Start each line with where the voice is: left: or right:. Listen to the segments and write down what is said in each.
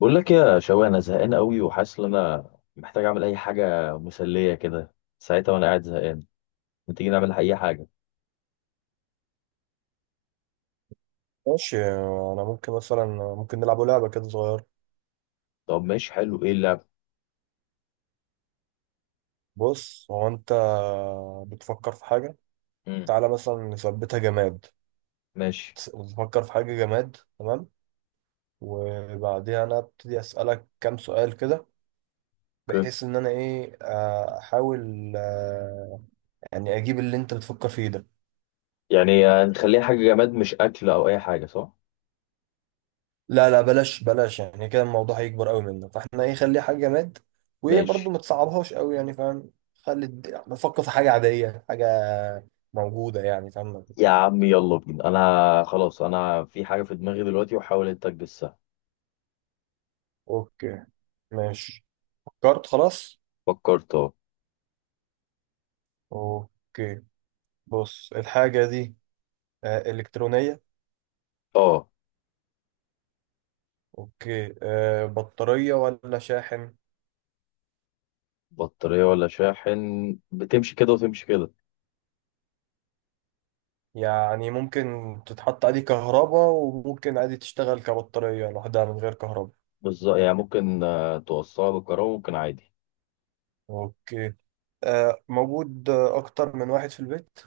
left: بقول لك يا شوقي، انا زهقان قوي وحاسس ان انا محتاج اعمل اي حاجه مسليه كده ساعتها وانا قاعد زهقان. ما تيجي نعمل اي حاجه؟
right: ماشي. انا ممكن مثلا، ممكن نلعب لعبه كده صغيره.
left: طب ماشي، حلو. ايه اللعب؟
right: بص، هو انت بتفكر في حاجه.
left: امم
right: تعالى مثلا نثبتها جماد.
left: ماشي.
right: بتفكر في حاجه جماد؟ تمام. وبعديها انا ابتدي اسالك كام سؤال كده،
left: اوكي.
right: بحيث ان انا ايه احاول يعني اجيب اللي انت بتفكر فيه ده.
left: يعني نخليها حاجه جماد، مش اكل او اي حاجه، صح؟
right: لا لا، بلاش بلاش، يعني كده الموضوع هيكبر قوي منك، فاحنا ايه، خليها حاجه جماد. وايه برضو
left: ماشي.
right: ما تصعبهاش قوي، يعني فاهم؟ خلي نفكر في حاجه عاديه، حاجه موجوده، يعني فاهم؟
left: يا عم يلا بينا، انا خلاص، انا في حاجه في دماغي دلوقتي وحاول انت تجسها.
right: اوكي. ماشي. فكرت؟ خلاص.
left: فكرت، اه.
right: اوكي، بص الحاجة دي إلكترونية؟
left: اه.
right: اوكي. بطارية ولا شاحن؟
left: بطاريه ولا شاحن، بتمشي كده وتمشي كده.
right: يعني ممكن تتحط عليه كهرباء وممكن عادي تشتغل كبطارية لوحدها من غير كهرباء؟
left: بالظبط، يعني ممكن توصلها بالكهرباء، ممكن عادي.
right: اوكي. موجود أكتر من واحد في البيت؟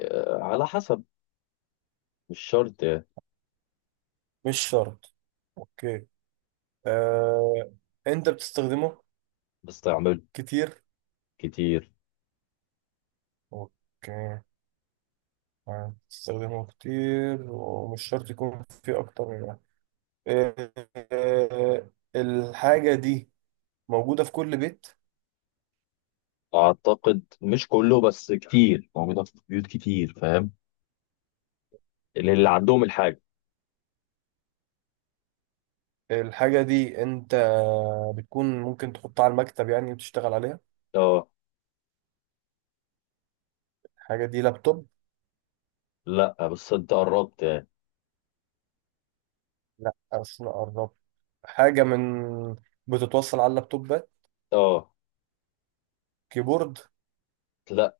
left: على حسب، مش شرط يعني.
right: مش شرط. اوكي. آه، أنت بتستخدمه
left: بستعمله
right: كتير؟
left: كتير.
right: اوكي. بتستخدمه كتير ومش شرط يكون في أكتر من آه، آه، الحاجة دي موجودة في كل بيت؟
left: اعتقد مش كله بس كتير، موجوده في بيوت كتير، فاهم؟ اللي عندهم الحاجه.
right: الحاجة دي انت بتكون ممكن تحطها على المكتب يعني وتشتغل عليها؟
left: اه.
right: الحاجة دي لابتوب؟
left: لا بس انت قربت يعني.
right: لا اصل أنا قربت. حاجة من بتتوصل على اللابتوبات؟
left: اه.
right: كيبورد؟
left: لا،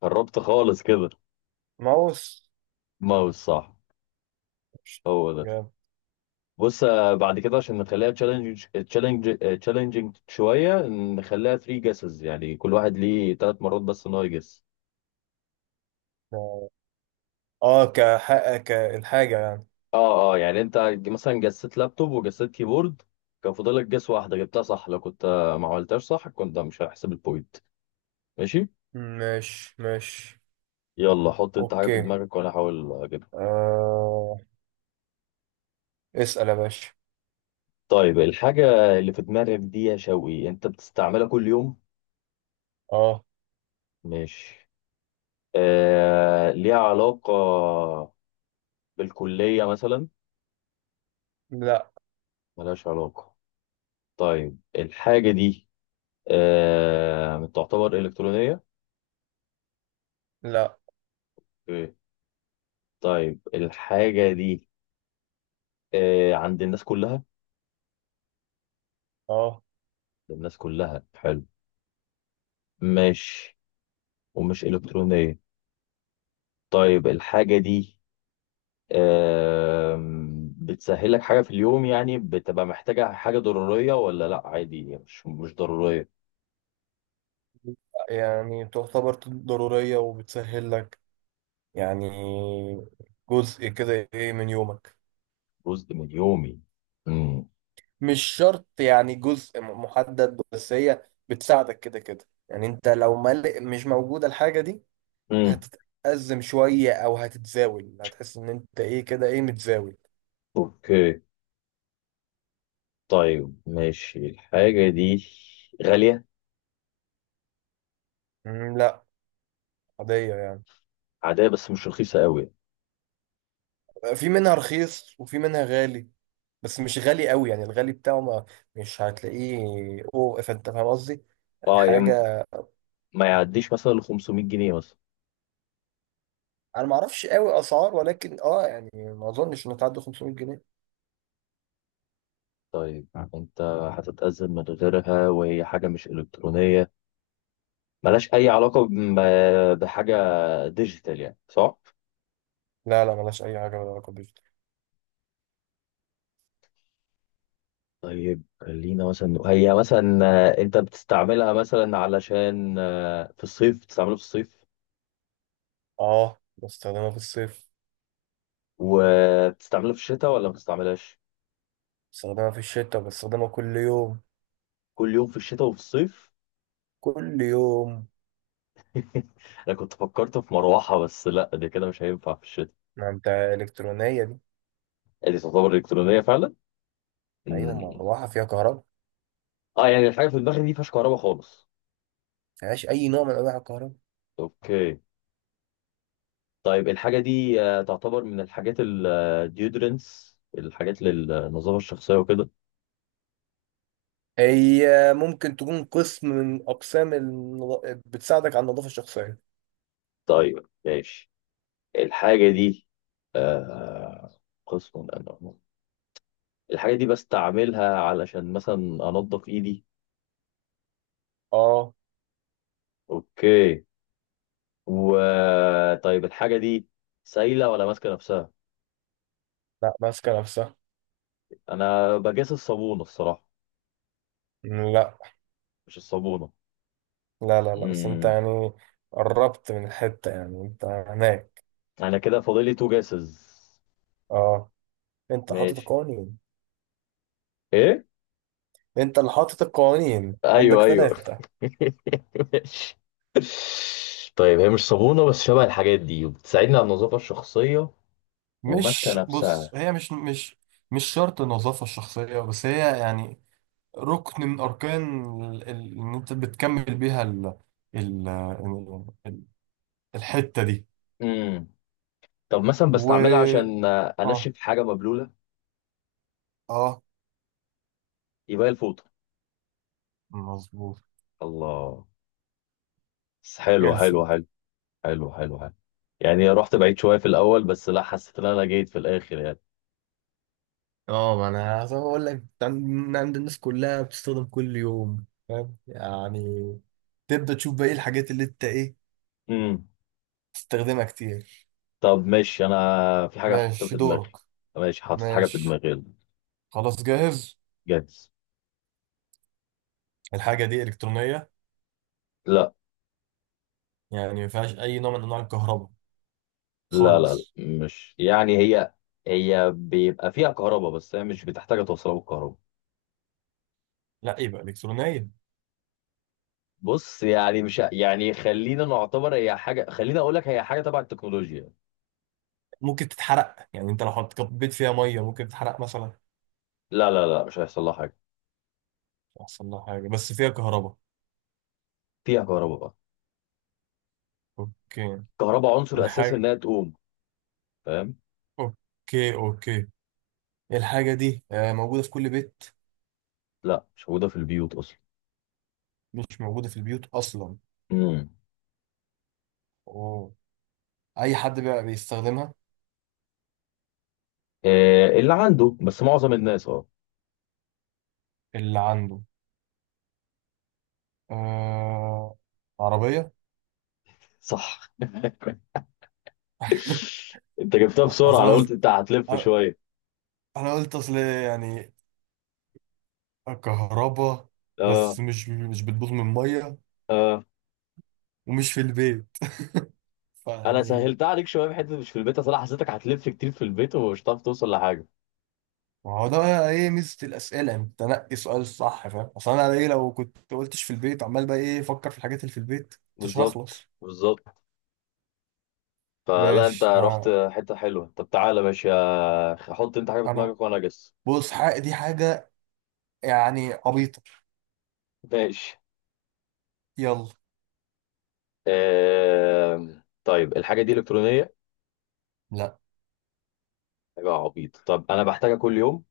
left: قربت خالص كده.
right: ماوس؟
left: ماوس، صح.
right: مش-
left: هو ده.
right: جاب.
left: بص، بعد كده عشان نخليها تشالنجينج شويه، نخليها 3 جيسز، يعني كل واحد ليه 3 مرات بس ان هو يجس.
right: اه، كحق كالحاجة يعني.
left: اه، اه. يعني انت مثلا جسيت لابتوب وجسيت كيبورد، كان فاضلك جس واحده، جبتها صح. لو كنت ما عملتهاش صح كنت مش هحسب البوينت. ماشي.
right: مش.
left: يلا، حط انت حاجة في
right: اوكي.
left: دماغك وانا احاول اجيبها.
right: آه. اسأل يا باشا.
left: طيب الحاجة اللي في دماغك دي يا شوقي، انت بتستعملها كل يوم؟
right: اه.
left: ماشي. ليها علاقة بالكلية مثلا؟
right: لا
left: ملهاش علاقة. طيب الحاجة دي تعتبر إلكترونية؟
right: لا.
left: ايه. طيب الحاجة دي عند الناس كلها؟ عند
right: اه،
left: الناس كلها. حلو، ماشي. ومش إلكترونية. طيب الحاجة دي، بتسهل لك حاجة في اليوم؟ يعني بتبقى محتاجة حاجة، ضرورية ولا لا؟ عادي، مش ضرورية.
right: يعني تعتبر ضرورية وبتسهل لك، يعني جزء كده ايه من يومك.
left: جزء من يومي. امم
right: مش شرط يعني جزء محدد، بس هي بتساعدك كده كده. يعني انت لو مش موجودة الحاجة دي
left: امم
right: هتتأزم شوية او هتتزاول، هتحس ان انت ايه كده، ايه، متزاول.
left: اوكي. طيب ماشي. الحاجة دي غالية؟
right: مم، لا، عادية يعني.
left: عادية بس مش رخيصة قوي.
right: في منها رخيص وفي منها غالي، بس مش غالي قوي. يعني الغالي بتاعه ما مش هتلاقيه. اوه، فانت فاهم قصدي، يعني
left: اه يعني
right: حاجة.
left: ما يعديش مثلا ل 500 جنيه مثلا.
right: انا ما اعرفش قوي اسعار، ولكن اه يعني ما اظنش انها تعدي 500 جنيه.
left: طيب، انت هتتأذى من غيرها وهي حاجة مش إلكترونية، ملهاش أي علاقة بحاجة ديجيتال يعني، صح؟
right: لا لا، ملهاش اي حاجه ولا علاقه بيوتي.
left: طيب خلينا مثلا، هي مثلا انت بتستعملها مثلا علشان في الصيف، بتستعملها في الصيف.
right: اه، بستخدمها في الصيف.
left: وبتستعملها في الشتاء ولا ما بتستعملهاش؟
right: بستخدمها في الشتاء، بستخدمها كل يوم.
left: كل يوم في الشتاء وفي الصيف.
right: كل يوم.
left: انا كنت فكرت في مروحة بس لا، دي كده مش هينفع في الشتاء.
right: ما انت الكترونيه دي!
left: دي تعتبر الكترونية فعلا.
right: ايوه،
left: مم.
right: مروحه فيها كهرباء ما.
left: اه يعني الحاجة في دماغي دي مفيهاش كهرباء خالص.
right: فيهاش اي نوع من انواع الكهرباء.
left: اوكي. طيب الحاجة دي تعتبر من الحاجات الديودرنس، الحاجات للنظافة الشخصية وكده.
right: هي ممكن تكون قسم من اقسام بتساعدك على النظافه الشخصيه.
left: طيب ماشي. الحاجة دي آه قسم أنه الحاجة دي بستعملها علشان مثلا أنضف إيدي.
right: اه.
left: أوكي. و طيب الحاجة دي سايلة ولا ماسكة نفسها؟
right: لا، ماسكه نفسها.
left: أنا بجاس الصابونة الصراحة.
right: لا
left: مش الصابونة.
right: لا لا، لا بس انت
left: امم
right: يعني قربت من الحته، يعني انت هناك.
left: أنا كده فاضلي تو جاسز.
right: اه، انت حاطط
left: ماشي.
right: القوانين.
left: إيه.
right: انت اللي حاطط القوانين، عندك
left: أيوه، أيوه.
right: ثلاثة.
left: ماشي. طيب هي مش صابونة بس شبه الحاجات دي وبتساعدني على النظافة الشخصية، وماسكة
right: مش بص،
left: نفسها.
right: هي مش، مش شرط النظافة الشخصية بس، هي يعني ركن من أركان إن أنت بتكمل بيها ال ال- الحتة دي.
left: امم طب مثلا
right: و،
left: بستعملها عشان
right: آه
left: انشف حاجه مبلوله.
right: آه
left: يبقى هي الفوطه.
right: مظبوط.
left: الله، بس حلو حلو
right: الفوت.
left: حلو حلو حلو حلو. يعني رحت بعيد شويه في الاول بس لا، حسيت ان انا جيت في الاخر يعني.
right: اه، ما انا عايز اقول لك عند الناس كلها بتستخدم كل يوم، فاهم يعني. تبدأ تشوف بقى ايه الحاجات اللي انت ايه
left: امم
right: تستخدمها كتير.
left: طب ماشي، انا في حاجه حاططها
right: ماشي
left: في
right: دورك.
left: دماغي. ماشي، حاطط حاجه في
right: ماشي.
left: دماغي، يلا.
right: خلاص جاهز.
left: جاهز.
right: الحاجة دي إلكترونية؟
left: لا،
right: يعني ما فيهاش أي نوع من أنواع الكهرباء
left: لا، لا، لا،
right: خالص؟
left: مش يعني هي بيبقى فيها كهرباء، بس هي مش بتحتاج توصلها بالكهرباء.
right: لا يبقى إلكترونية.
left: بص يعني، مش ه- يعني خلينا نعتبر هي حاجه، خلينا اقول لك هي حاجه تبع التكنولوجيا.
right: ممكن تتحرق، يعني أنت لو حط كبيت فيها مية ممكن تتحرق مثلا؟
left: لا، لا، لا، مش هيحصل لها حاجه.
right: يحصل لها حاجة، بس فيها كهرباء.
left: فيها كهرباء بقى.
right: أوكي.
left: كهرباء عنصر اساسي
right: الحاجة.
left: انها تقوم، فاهم.
right: أوكي أوكي. الحاجة دي موجودة في كل بيت؟
left: لا، مش موجوده في البيوت اصلا.
right: مش موجودة في البيوت أصلا.
left: امم
right: أوه. أي حد بقى بيستخدمها؟
left: آه، اللي عنده بس معظم الناس. اه،
right: اللي عنده. آه... عربية؟
left: صح. انت جبتها بسرعه، انا
right: أصلا
left: قلت
right: قلت،
left: انت هتلف
right: آه،
left: شويه.
right: انا قلت اصل يعني كهربا،
left: اه،
right: بس مش بتبوظ من ميه،
left: اه.
right: ومش في البيت.
left: انا
right: فيعني
left: سهلتها عليك شويه بحته مش في البيت، اصل انا حسيتك هتلف كتير في البيت ومش هتعرف توصل لحاجه.
right: ما هو ده ايه ميزه الاسئله، انت تنقي سؤال الصح، فاهم. اصل انا ايه، لو كنت قلتش في البيت عمال بقى ايه افكر في الحاجات اللي في البيت، مش
left: بالظبط،
right: هخلص.
left: بالظبط. فلا، انت
right: ماشي.
left: رحت حته حلوه. طب تعالى ماشي، حط انت حاجه في
right: انا،
left: دماغك وانا اجس.
right: بص حق دي حاجه يعني عبيطه.
left: ماشي.
right: يلا.
left: طيب الحاجه دي الكترونيه؟
right: لا.
left: حاجة عبيط، طب أنا بحتاجها كل يوم؟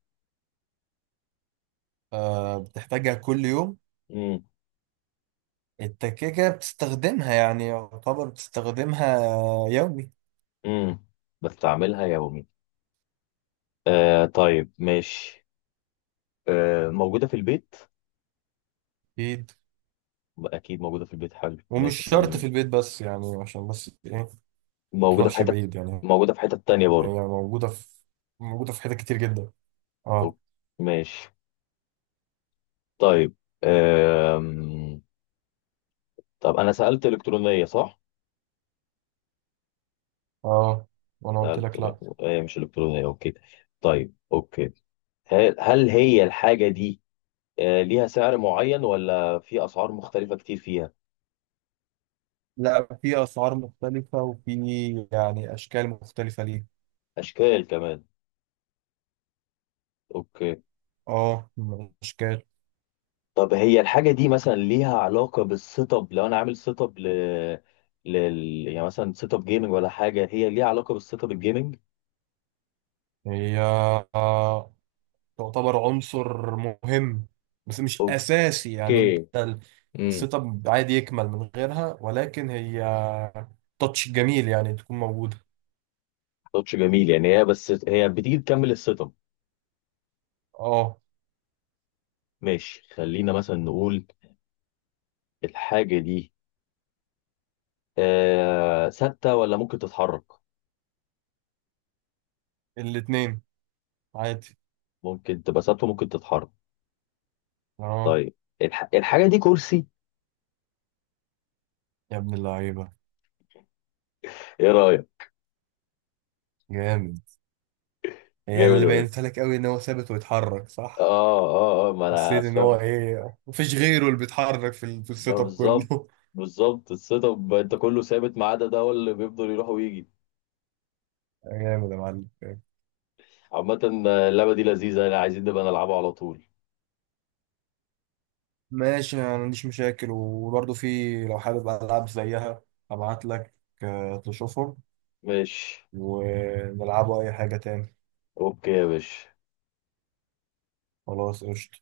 right: بتحتاجها كل يوم.
left: امم
right: انت كده كده بتستخدمها، يعني يعتبر بتستخدمها يومي.
left: امم بستعملها يومي. طيب ماشي. موجودة في البيت؟
right: اكيد.
left: أكيد موجودة في البيت. حلو،
right: ومش
left: ماشي،
right: شرط
left: عشان
right: في البيت بس يعني، عشان بس ايه
left: موجودة في
right: تروحش
left: حتة،
right: بعيد يعني.
left: موجودة في حتة تانية
right: هي
left: برضه.
right: موجودة في حتت كتير جدا.
left: طب
right: اه
left: ماشي. طيب، آم... طب أنا سألت إلكترونية، صح؟
right: اه وانا قلت
left: سألت
right: لك لا.
left: هي مش إلكترونية، أوكي. طيب أوكي، هل هي الحاجة دي ليها سعر معين ولا في أسعار مختلفة كتير فيها؟
right: لا، في اسعار مختلفة، وفي يعني اشكال مختلفة ليها.
left: أشكال كمان. أوكي.
right: اه، الاشكال.
left: طب هي الحاجة دي مثلا ليها علاقة بالسيت اب؟ لو أنا عامل سيت اب لل يعني مثلا سيت اب جيمنج ولا حاجة، هي ليها علاقة بالسيت اب الجيمنج؟
right: هي آه، تعتبر عنصر مهم بس مش اساسي. يعني
left: اوكي. امم
right: السيت اب عادي يكمل من غيرها، ولكن هي تاتش جميل يعني تكون موجودة.
left: تاتش جميل يعني، هي بس هي بتيجي تكمل السيت اب.
right: اه،
left: ماشي، خلينا مثلا نقول الحاجة دي ثابتة ولا ممكن تتحرك؟
right: الاتنين عادي.
left: ممكن تبقى ثابتة، ممكن تتحرك.
right: اه
left: طيب الحاجة دي كرسي،
right: يا ابن اللعيبة!
left: ايه رأيك؟
right: جامد. يعني
left: جامد
right: اللي
left: أوي.
right: بينت لك قوي ان هو ثابت ويتحرك، صح؟
left: اه، اه، اه، ما انا.
right: حسيت ان هو ايه، مفيش غيره اللي بيتحرك في السيت اب
left: بالظبط،
right: كله.
left: بالظبط. السيت اب انت كله ثابت ما عدا ده، هو اللي بيفضل يروح ويجي.
right: جامد يا معلم.
left: عامة، اللعبة دي لذيذة يعني، عايزين نبقى نلعبها على طول.
right: ماشي، انا ما عنديش مشاكل، وبرضه، في لو حابب العاب زيها ابعت لك تشوفهم
left: ماشي.
right: ونلعبوا اي حاجة تاني.
left: اوكي يا باشا.
right: خلاص، قشطة.